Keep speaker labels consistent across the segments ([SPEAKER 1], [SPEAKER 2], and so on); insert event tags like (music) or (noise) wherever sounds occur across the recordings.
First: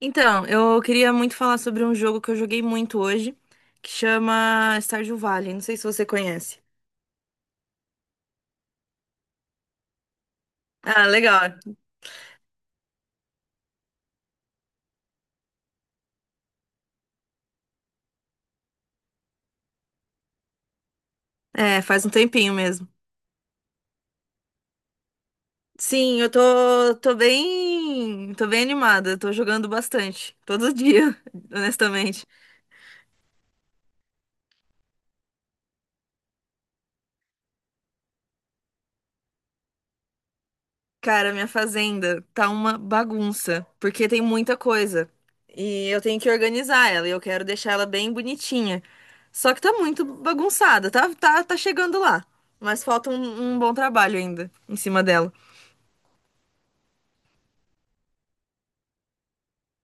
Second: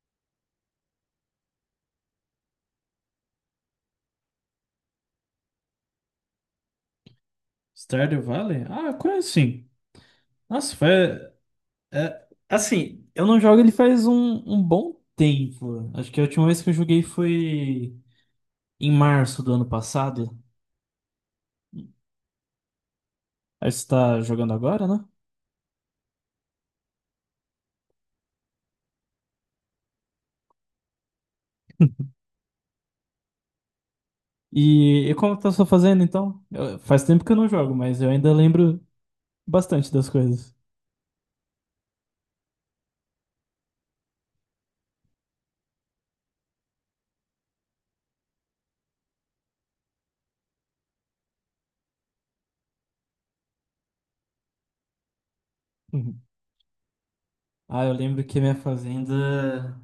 [SPEAKER 1] Então, eu queria muito falar sobre um jogo que eu joguei muito hoje, que chama Stardew Valley. Não sei se você conhece.
[SPEAKER 2] Stardew Valley? Ah, eu conheço sim. Nossa, foi.
[SPEAKER 1] Ah, legal.
[SPEAKER 2] É, assim, eu não jogo ele faz um bom tempo. Acho que a última vez que eu joguei foi em março do ano passado.
[SPEAKER 1] É, faz um tempinho mesmo.
[SPEAKER 2] Aí você tá jogando agora, né?
[SPEAKER 1] Sim, eu tô bem animada, tô jogando bastante, todo dia, (laughs) honestamente.
[SPEAKER 2] E como tá só fazendo então? Faz tempo que eu não jogo, mas eu ainda lembro bastante das coisas.
[SPEAKER 1] Cara, minha fazenda tá uma bagunça, porque tem muita coisa. E eu tenho que organizar ela, e eu quero deixar ela bem bonitinha. Só que tá muito bagunçada, tá chegando lá. Mas falta um bom trabalho ainda em cima dela.
[SPEAKER 2] Uhum. Ah, eu lembro que a minha fazenda,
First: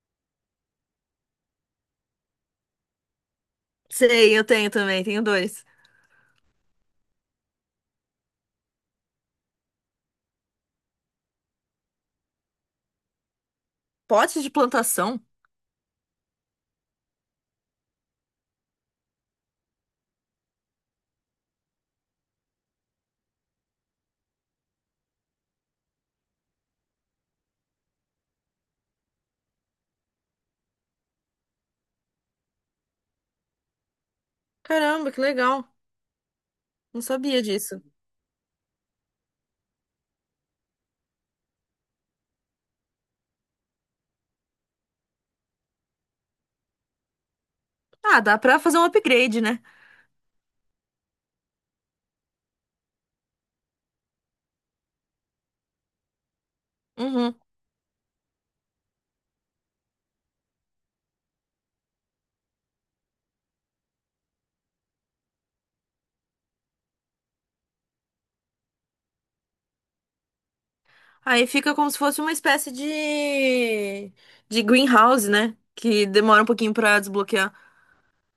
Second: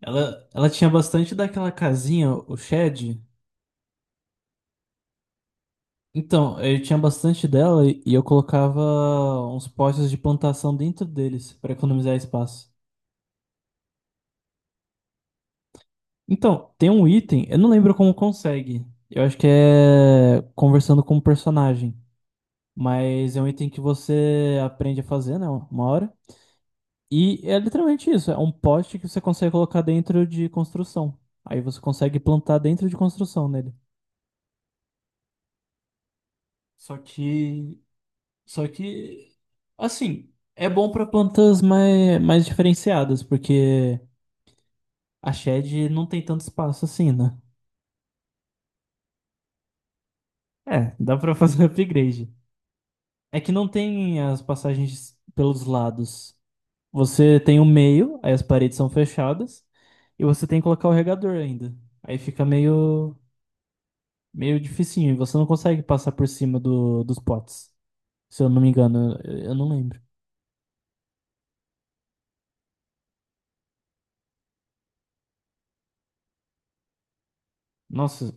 [SPEAKER 2] ela tinha bastante daquela casinha, o shed.
[SPEAKER 1] Sei, eu tenho também, tenho dois.
[SPEAKER 2] Então, eu tinha bastante dela e eu colocava uns postes de plantação dentro deles para economizar espaço.
[SPEAKER 1] Potes de plantação?
[SPEAKER 2] Então, tem um item, eu não lembro como consegue. Eu acho que é conversando com o personagem, mas é um item que você aprende a fazer, né, uma hora. E é literalmente isso, é um poste que você consegue colocar dentro de construção. Aí você consegue plantar dentro de construção nele.
[SPEAKER 1] Caramba, que legal.
[SPEAKER 2] Só
[SPEAKER 1] Não sabia
[SPEAKER 2] que,
[SPEAKER 1] disso.
[SPEAKER 2] só que, assim, é bom para plantas mais diferenciadas, porque a shed não tem tanto espaço assim, né?
[SPEAKER 1] Ah, dá pra fazer um upgrade, né?
[SPEAKER 2] É, dá para fazer (laughs) upgrade. É que não tem as passagens pelos lados.
[SPEAKER 1] Uhum.
[SPEAKER 2] Você tem o meio, aí as paredes são fechadas, e você tem que colocar o regador ainda. Aí fica meio dificinho e você não consegue passar por cima dos potes, se eu não me engano. Eu não lembro.
[SPEAKER 1] Aí fica como se fosse uma espécie de greenhouse, né? Que demora um pouquinho pra desbloquear.
[SPEAKER 2] Nossa,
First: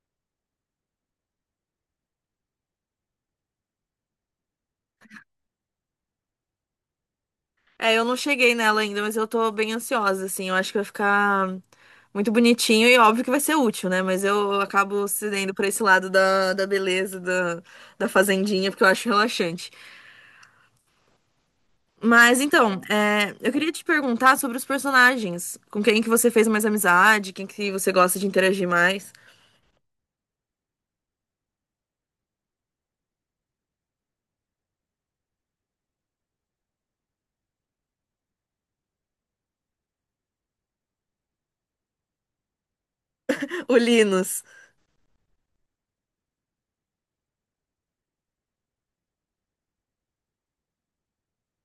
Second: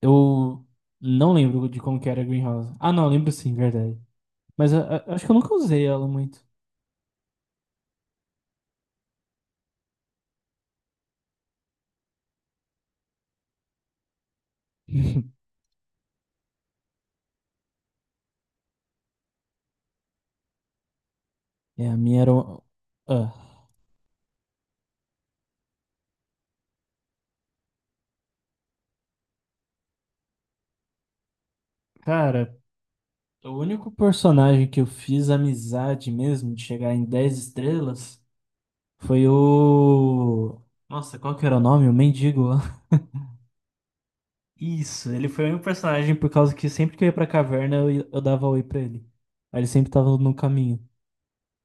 [SPEAKER 2] eu não lembro de como que era a Greenhouse. Ah, não, lembro sim, verdade. Mas acho que eu nunca usei ela muito.
[SPEAKER 1] É, eu não cheguei nela ainda, mas eu tô bem ansiosa, assim. Eu acho que vai ficar muito bonitinho e óbvio que vai ser útil, né? Mas eu acabo cedendo
[SPEAKER 2] (laughs)
[SPEAKER 1] pra esse lado da beleza, da fazendinha, porque eu acho relaxante.
[SPEAKER 2] É, a minha era.
[SPEAKER 1] Mas então,
[SPEAKER 2] Ah,
[SPEAKER 1] é, eu queria te perguntar sobre os personagens. Com quem que você fez mais amizade? Quem que você gosta de interagir mais?
[SPEAKER 2] cara, o único personagem que eu fiz amizade mesmo, de chegar em 10 estrelas, foi o. Nossa, qual que era o nome? O mendigo.
[SPEAKER 1] (laughs) O Linus.
[SPEAKER 2] Isso, ele foi o meu personagem por causa que sempre que eu ia pra caverna eu dava oi pra ele. Aí ele sempre tava no caminho.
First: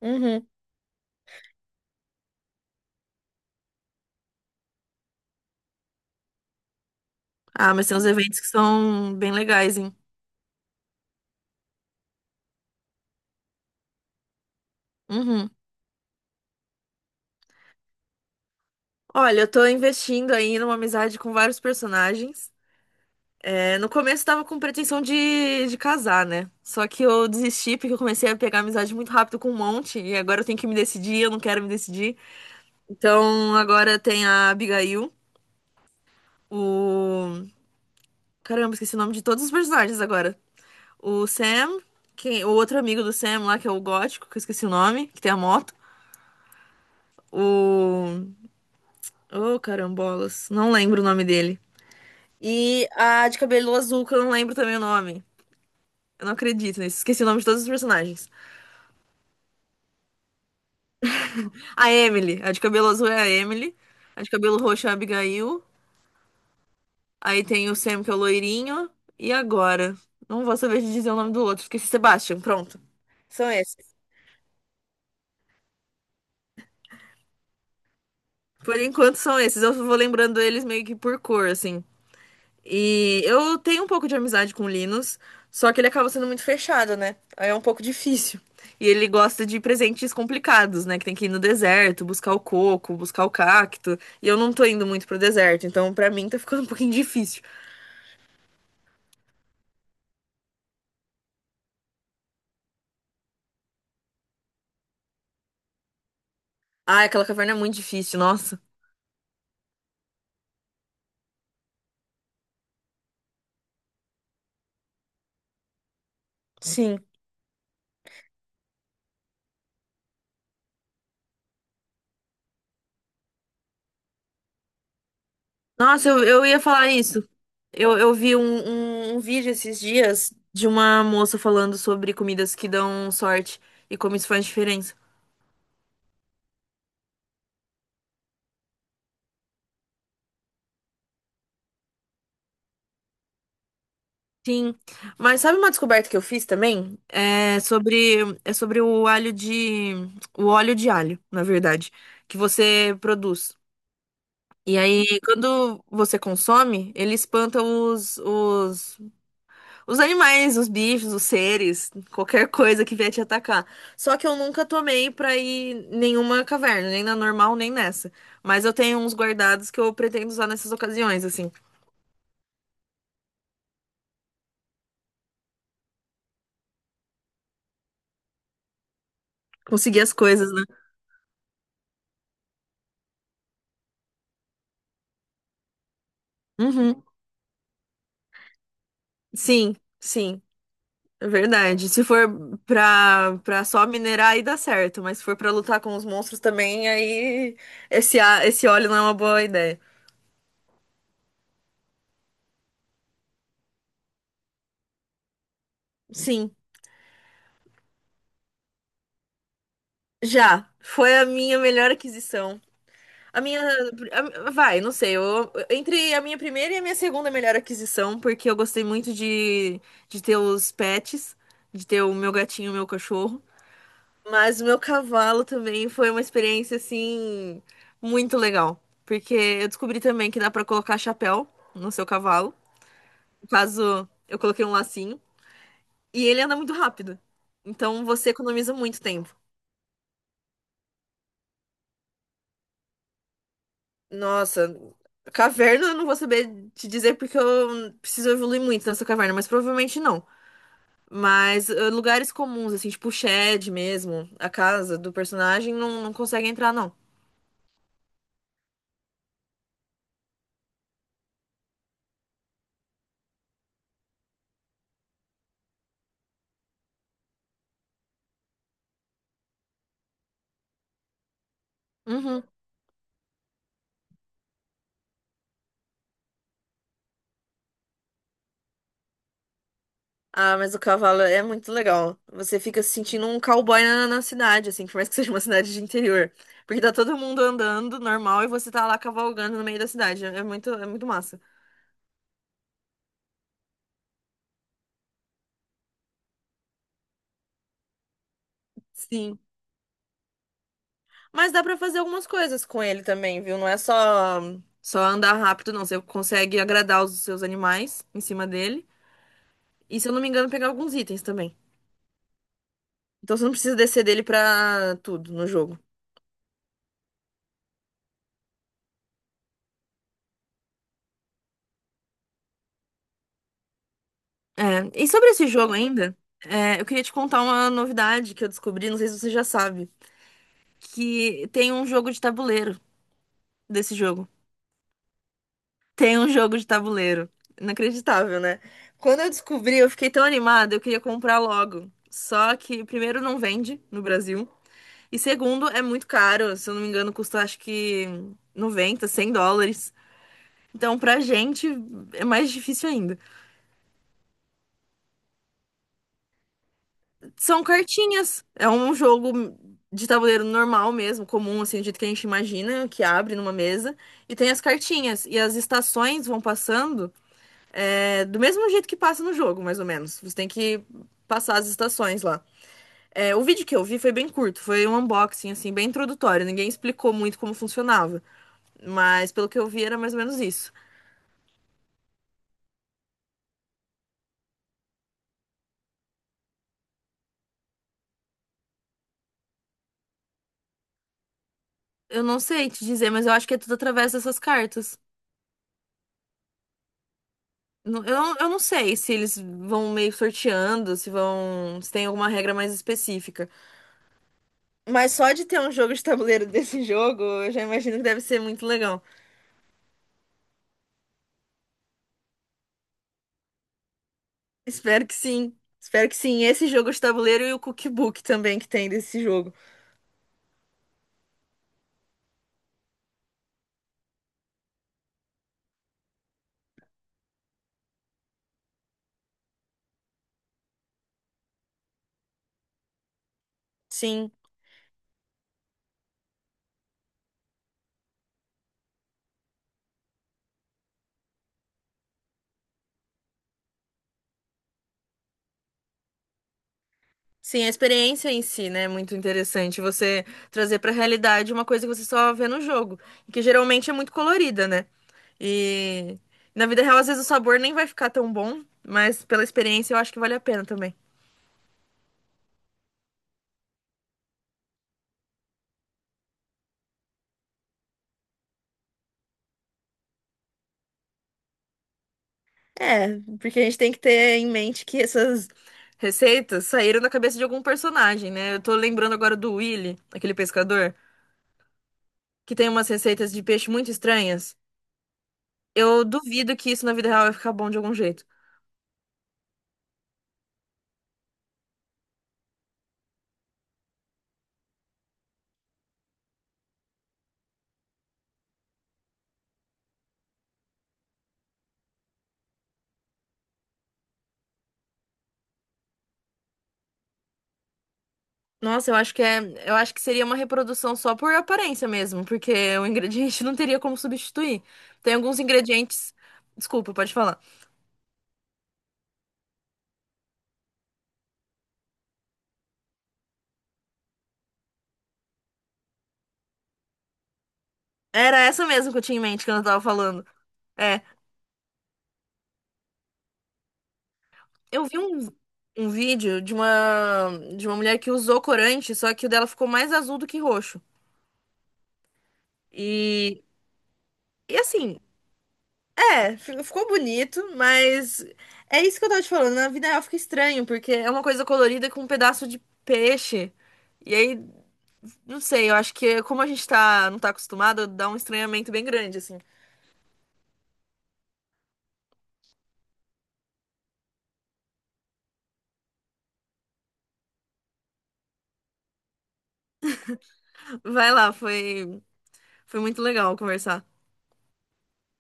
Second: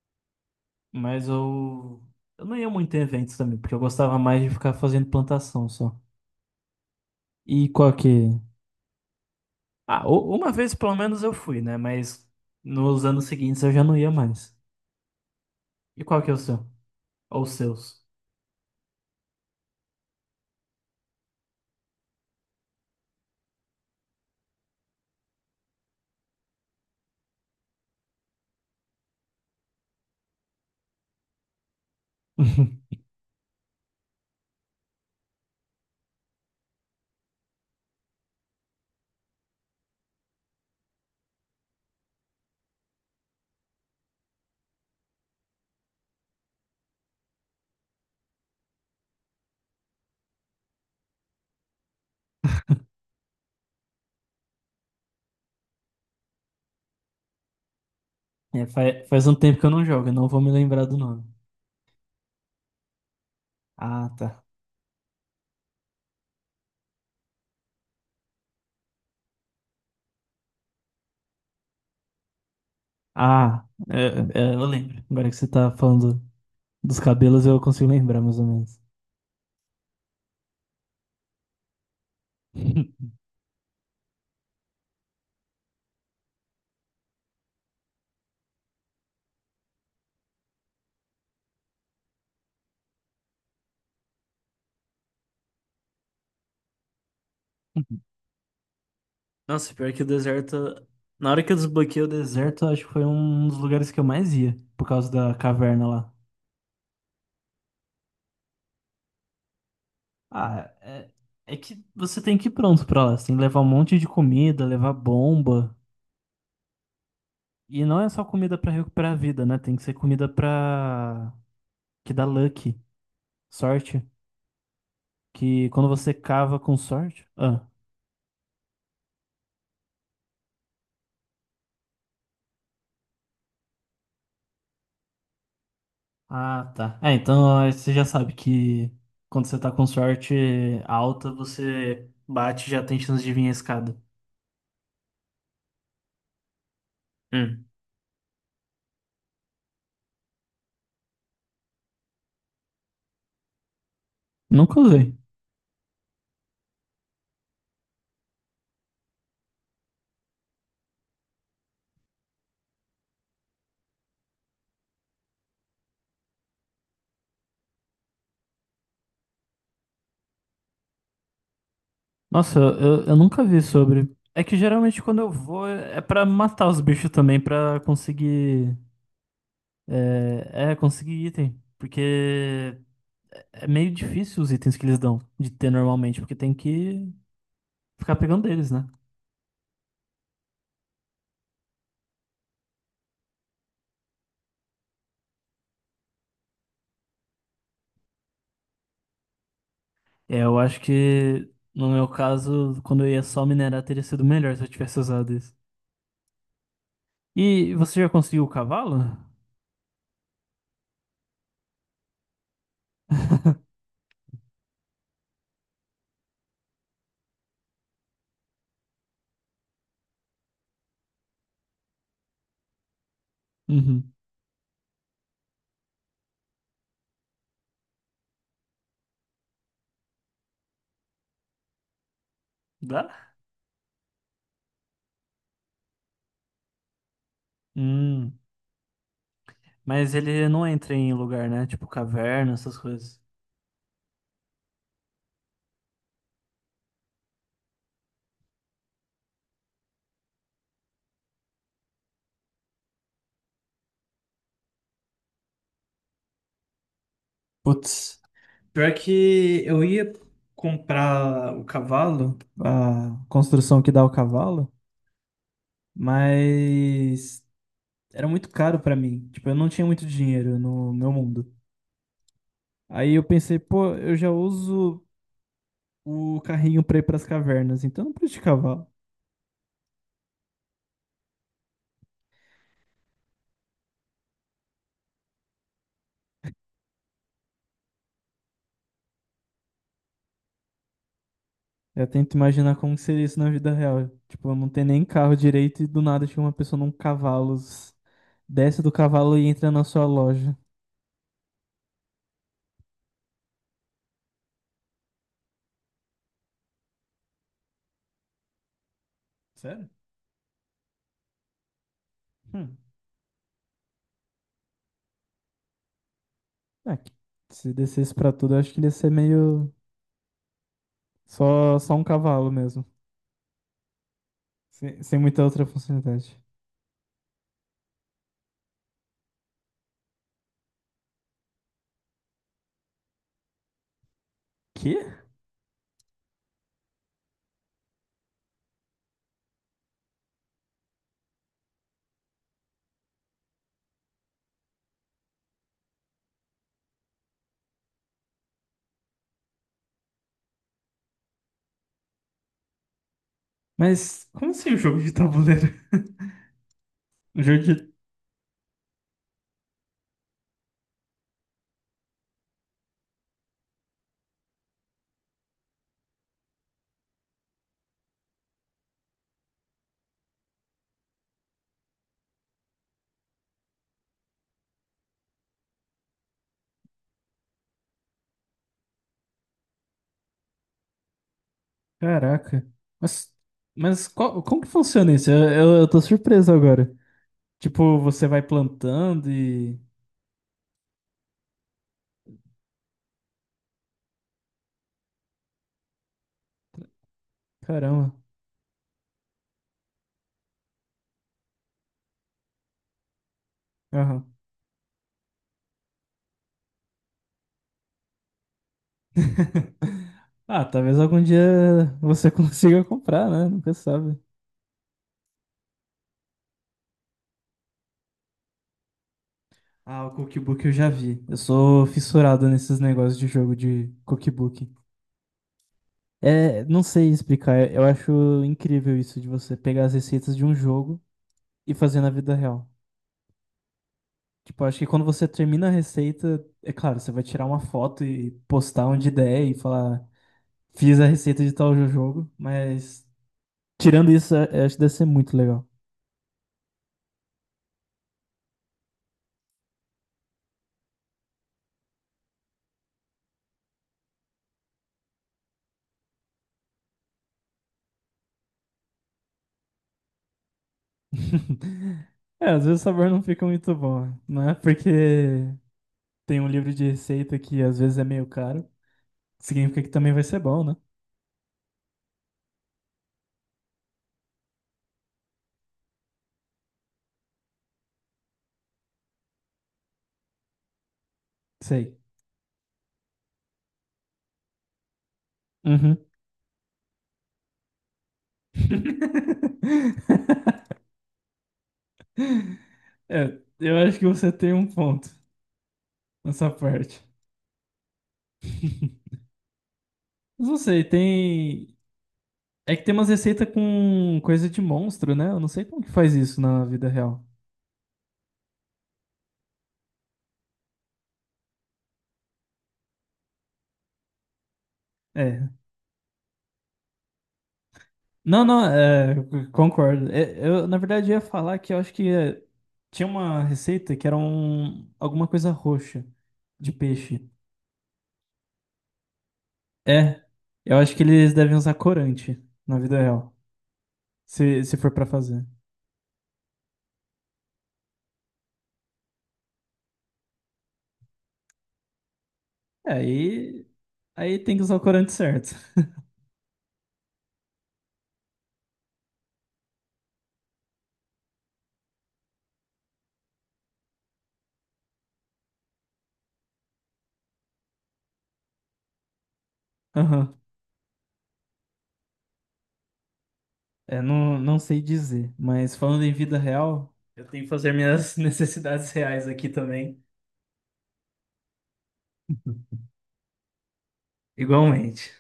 [SPEAKER 1] Uhum.
[SPEAKER 2] Mas eu não ia muito em eventos também, porque eu gostava mais de ficar fazendo plantação só. E
[SPEAKER 1] Ah, mas
[SPEAKER 2] qual
[SPEAKER 1] tem uns
[SPEAKER 2] que.
[SPEAKER 1] eventos que são bem legais, hein?
[SPEAKER 2] Ah, uma vez pelo menos eu fui, né? Mas nos anos seguintes eu já não ia mais.
[SPEAKER 1] Uhum.
[SPEAKER 2] E qual que é o seu? Ou os seus?
[SPEAKER 1] Olha, eu tô investindo aí numa amizade com vários personagens. É, no começo tava com pretensão de casar, né? Só que eu desisti porque eu comecei a pegar amizade muito rápido com um monte e agora eu tenho que me decidir, eu não quero me decidir.
[SPEAKER 2] (laughs)
[SPEAKER 1] Então agora tem a Abigail, o. Caramba, esqueci o nome de todos os personagens agora. O Sam, quem... o outro amigo do Sam lá, que é o gótico, que eu esqueci o nome, que tem a moto. O. Oh, carambolas, não lembro o nome dele. E a de cabelo azul, que eu não lembro também o nome. Eu não acredito nisso, esqueci o nome de todos os personagens.
[SPEAKER 2] É, faz um tempo que eu não jogo, eu não vou me lembrar do nome.
[SPEAKER 1] A Emily. A de cabelo azul é a Emily.
[SPEAKER 2] Ah,
[SPEAKER 1] A de
[SPEAKER 2] tá.
[SPEAKER 1] cabelo roxo é a Abigail. Aí tem o Sam, que é o loirinho. E agora? Não vou saber te dizer o nome do outro. Esqueci Sebastian. Pronto. São
[SPEAKER 2] Ah,
[SPEAKER 1] esses.
[SPEAKER 2] é, eu lembro. Agora que você tá falando dos cabelos, eu consigo lembrar mais ou menos.
[SPEAKER 1] Por enquanto são esses. Eu vou lembrando eles meio que por cor, assim.
[SPEAKER 2] (laughs)
[SPEAKER 1] E eu tenho um pouco de amizade com o Linus, só que ele acaba sendo muito fechado, né? Aí é um pouco difícil. E ele gosta de presentes complicados, né? Que tem que ir no deserto, buscar o coco, buscar o cacto. E eu não tô indo muito pro deserto, então pra mim tá ficando um pouquinho (laughs) difícil.
[SPEAKER 2] Nossa, pior que o deserto. Na hora que eu desbloqueei o deserto, acho que foi um dos lugares que eu mais ia, por causa da caverna lá.
[SPEAKER 1] Ah, aquela caverna é muito difícil, nossa.
[SPEAKER 2] Ah, é, é que você tem que ir pronto pra lá. Você tem que levar um monte de comida, levar bomba.
[SPEAKER 1] Sim.
[SPEAKER 2] E não é só comida pra recuperar a vida, né? Tem que ser comida pra que dá luck, sorte. Que quando
[SPEAKER 1] Nossa,
[SPEAKER 2] você
[SPEAKER 1] eu
[SPEAKER 2] cava
[SPEAKER 1] ia
[SPEAKER 2] com
[SPEAKER 1] falar
[SPEAKER 2] sorte.
[SPEAKER 1] isso.
[SPEAKER 2] Ah,
[SPEAKER 1] Eu vi um vídeo esses dias de uma moça falando sobre comidas que dão sorte e como isso faz diferença.
[SPEAKER 2] ah, tá. É, então aí você já sabe que quando você tá com sorte alta, você bate e já tem chance de vir a escada.
[SPEAKER 1] Sim, mas sabe uma descoberta que eu fiz também? É
[SPEAKER 2] Hum.
[SPEAKER 1] sobre, é sobre o alho de, o óleo de alho, na verdade, que você produz. E
[SPEAKER 2] Nunca usei.
[SPEAKER 1] aí, quando você consome, ele espanta os animais, os bichos, os seres, qualquer coisa que vier te atacar. Só que eu nunca tomei pra ir em nenhuma caverna, nem na normal, nem nessa. Mas eu tenho uns guardados que eu pretendo usar nessas ocasiões, assim.
[SPEAKER 2] Nossa, eu nunca vi sobre. É que geralmente quando eu vou é pra matar os bichos também, pra conseguir.
[SPEAKER 1] Conseguir as coisas, né?
[SPEAKER 2] É, conseguir item. Porque é meio difícil os itens que eles dão de ter normalmente, porque tem
[SPEAKER 1] Uhum.
[SPEAKER 2] que ficar pegando deles, né?
[SPEAKER 1] Sim, sim, é verdade. Se for pra só minerar, aí dá certo. Mas se for pra lutar com os monstros também, aí esse óleo não é uma boa ideia.
[SPEAKER 2] É, eu acho que no meu caso, quando eu ia só minerar, teria sido melhor se eu tivesse usado isso.
[SPEAKER 1] Sim,
[SPEAKER 2] E você já conseguiu o cavalo?
[SPEAKER 1] já. Foi a minha melhor aquisição. A minha. Vai, não sei. Eu, entre a minha primeira e a minha segunda melhor aquisição, porque eu gostei muito de ter os pets, de ter o meu gatinho e o meu cachorro.
[SPEAKER 2] Uhum.
[SPEAKER 1] Mas o meu cavalo também foi uma experiência, assim, muito legal. Porque eu descobri também que dá pra colocar chapéu no seu cavalo.
[SPEAKER 2] Dá?
[SPEAKER 1] No caso, eu coloquei um lacinho. E ele anda muito rápido. Então você
[SPEAKER 2] Hum.
[SPEAKER 1] economiza muito tempo.
[SPEAKER 2] Mas ele não entra em lugar, né? Tipo caverna, essas coisas.
[SPEAKER 1] Nossa, caverna eu não vou saber te dizer porque eu preciso evoluir muito nessa caverna, mas provavelmente não. Mas eh, lugares comuns, assim, tipo o shed mesmo, a casa do personagem, não, não consegue entrar, não.
[SPEAKER 2] Putz, pior que eu ia comprar o cavalo, a construção que dá o cavalo, mas era muito caro pra mim. Tipo, eu não tinha muito dinheiro no meu mundo.
[SPEAKER 1] Uhum.
[SPEAKER 2] Aí eu pensei, pô, eu já uso o carrinho pra ir pras cavernas, então eu não preciso de cavalo.
[SPEAKER 1] Ah, mas o cavalo é muito legal. Você fica se sentindo um cowboy na cidade, assim, por mais que seja uma cidade de interior. Porque tá todo mundo andando normal e você tá lá cavalgando no meio da cidade. É muito massa.
[SPEAKER 2] Eu tento imaginar como que seria isso na vida real. Tipo, eu não tenho nem carro direito e do nada chega uma pessoa num cavalo, desce do cavalo
[SPEAKER 1] Sim.
[SPEAKER 2] e entra na sua loja.
[SPEAKER 1] Mas dá pra fazer algumas coisas com ele também, viu? Não é só andar rápido, não. Você consegue agradar os seus animais em cima dele.
[SPEAKER 2] Sério?
[SPEAKER 1] E se eu não me engano, pegar alguns itens também.
[SPEAKER 2] Hum.
[SPEAKER 1] Então você não precisa descer dele pra tudo no jogo.
[SPEAKER 2] É, que se descesse pra tudo, eu acho que ele ia ser meio só um cavalo mesmo.
[SPEAKER 1] É,
[SPEAKER 2] Sem,
[SPEAKER 1] e
[SPEAKER 2] sem
[SPEAKER 1] sobre
[SPEAKER 2] muita
[SPEAKER 1] esse
[SPEAKER 2] outra
[SPEAKER 1] jogo ainda,
[SPEAKER 2] funcionalidade.
[SPEAKER 1] é, eu queria te contar uma novidade que eu descobri, não sei se você já sabe, que tem um jogo de tabuleiro desse jogo.
[SPEAKER 2] Quê?
[SPEAKER 1] Tem um jogo de tabuleiro. Inacreditável, né? Quando eu descobri, eu fiquei tão animada, eu queria comprar logo. Só que primeiro não vende no Brasil. E segundo, é muito caro. Se eu não me engano, custa acho que 90, US$ 100. Então, pra gente, é mais difícil ainda.
[SPEAKER 2] Mas como assim um jogo de tabuleiro? (laughs) Um jogo
[SPEAKER 1] São
[SPEAKER 2] de.
[SPEAKER 1] cartinhas. É um jogo de tabuleiro normal mesmo, comum, assim, do jeito que a gente imagina, que abre numa mesa. E tem as cartinhas. E as estações vão passando é, do mesmo jeito que passa no jogo, mais ou menos. Você tem que passar as estações lá. É, o vídeo que eu vi foi bem curto, foi um unboxing, assim, bem introdutório. Ninguém explicou muito como funcionava. Mas pelo que eu vi, era mais ou menos isso.
[SPEAKER 2] Caraca. Mas, mas, como que funciona isso? Eu tô surpreso agora. Tipo, você vai plantando e.
[SPEAKER 1] Eu não sei te dizer, mas eu acho que é tudo através dessas cartas. Não-
[SPEAKER 2] Caramba.
[SPEAKER 1] Eu, não- eu não sei se eles vão meio sorteando, se vão, se tem alguma regra mais específica.
[SPEAKER 2] Aham.
[SPEAKER 1] Mas só de ter um jogo de tabuleiro (laughs) desse jogo, eu já imagino que deve ser muito legal.
[SPEAKER 2] (laughs) Ah, talvez algum dia você (laughs) consiga comprar, né? Nunca sabe.
[SPEAKER 1] Espero que sim. Espero que sim. Esse jogo de tabuleiro e o cookbook também que tem desse jogo.
[SPEAKER 2] Ah, o cookbook eu já vi. Eu sou fissurado nesses negócios de jogo de cookbook. É, não sei explicar. Eu acho incrível isso de você pegar as receitas de um jogo e fazer na vida real.
[SPEAKER 1] Sim.
[SPEAKER 2] Tipo, acho que quando você termina a receita, é claro, você vai tirar uma foto e postar onde der e falar, fiz a receita de tal jogo, mas tirando isso, acho que deve ser muito legal.
[SPEAKER 1] Sim, a experiência em si, né, é muito interessante você trazer pra realidade uma coisa que você só vê no jogo, e que geralmente é muito colorida, né? E na vida real, às vezes o sabor nem vai ficar tão bom, mas pela experiência eu acho que vale a pena também.
[SPEAKER 2] (laughs) É, às vezes o sabor não fica muito bom, né? Porque tem um livro de receita que às vezes é meio caro, significa que também vai ser bom, né?
[SPEAKER 1] É, porque a gente tem que ter em mente que essas receitas saíram da cabeça de algum personagem, né? Eu tô lembrando agora do Willy, aquele pescador,
[SPEAKER 2] Sei.
[SPEAKER 1] que tem umas receitas de peixe muito estranhas.
[SPEAKER 2] Uhum.
[SPEAKER 1] Eu duvido que isso na vida real vai ficar bom de algum jeito.
[SPEAKER 2] (laughs) É, eu acho que você tem um ponto nessa parte. (laughs) Mas não sei, tem. É que tem umas receitas com coisa de monstro, né? Eu não sei como que faz isso na vida real.
[SPEAKER 1] Nossa, eu acho que é, eu acho que seria uma reprodução só por aparência mesmo, porque o ingrediente (laughs) não teria como substituir. Tem alguns
[SPEAKER 2] É.
[SPEAKER 1] ingredientes. Desculpa, pode falar.
[SPEAKER 2] Não, não, é, concordo. É, eu, na verdade, ia falar que eu acho que é, tinha uma receita que era alguma coisa roxa de peixe.
[SPEAKER 1] Era essa mesmo que eu tinha em mente quando eu tava
[SPEAKER 2] É.
[SPEAKER 1] falando.
[SPEAKER 2] Eu acho
[SPEAKER 1] É,
[SPEAKER 2] que eles devem usar corante na vida real, se
[SPEAKER 1] eu
[SPEAKER 2] for
[SPEAKER 1] vi
[SPEAKER 2] pra
[SPEAKER 1] um,
[SPEAKER 2] fazer.
[SPEAKER 1] um vídeo de uma mulher que usou corante, só que o dela ficou mais azul do que roxo.
[SPEAKER 2] É,
[SPEAKER 1] E
[SPEAKER 2] aí, tem
[SPEAKER 1] e
[SPEAKER 2] que usar o
[SPEAKER 1] assim,
[SPEAKER 2] corante certo. (laughs)
[SPEAKER 1] é, ficou bonito, mas é isso que eu tava te falando. Na vida real fica estranho, porque é uma coisa colorida com um pedaço de peixe. E aí não sei, eu acho que como a gente tá, não tá acostumado, dá um estranhamento bem grande, assim.
[SPEAKER 2] Aham. É, não, não sei dizer, mas falando em vida real, eu tenho que fazer minhas (laughs) necessidades reais aqui também,
[SPEAKER 1] Vai lá, foi muito legal conversar.
[SPEAKER 2] igualmente.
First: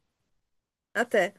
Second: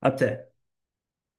[SPEAKER 2] Até.
[SPEAKER 1] Até.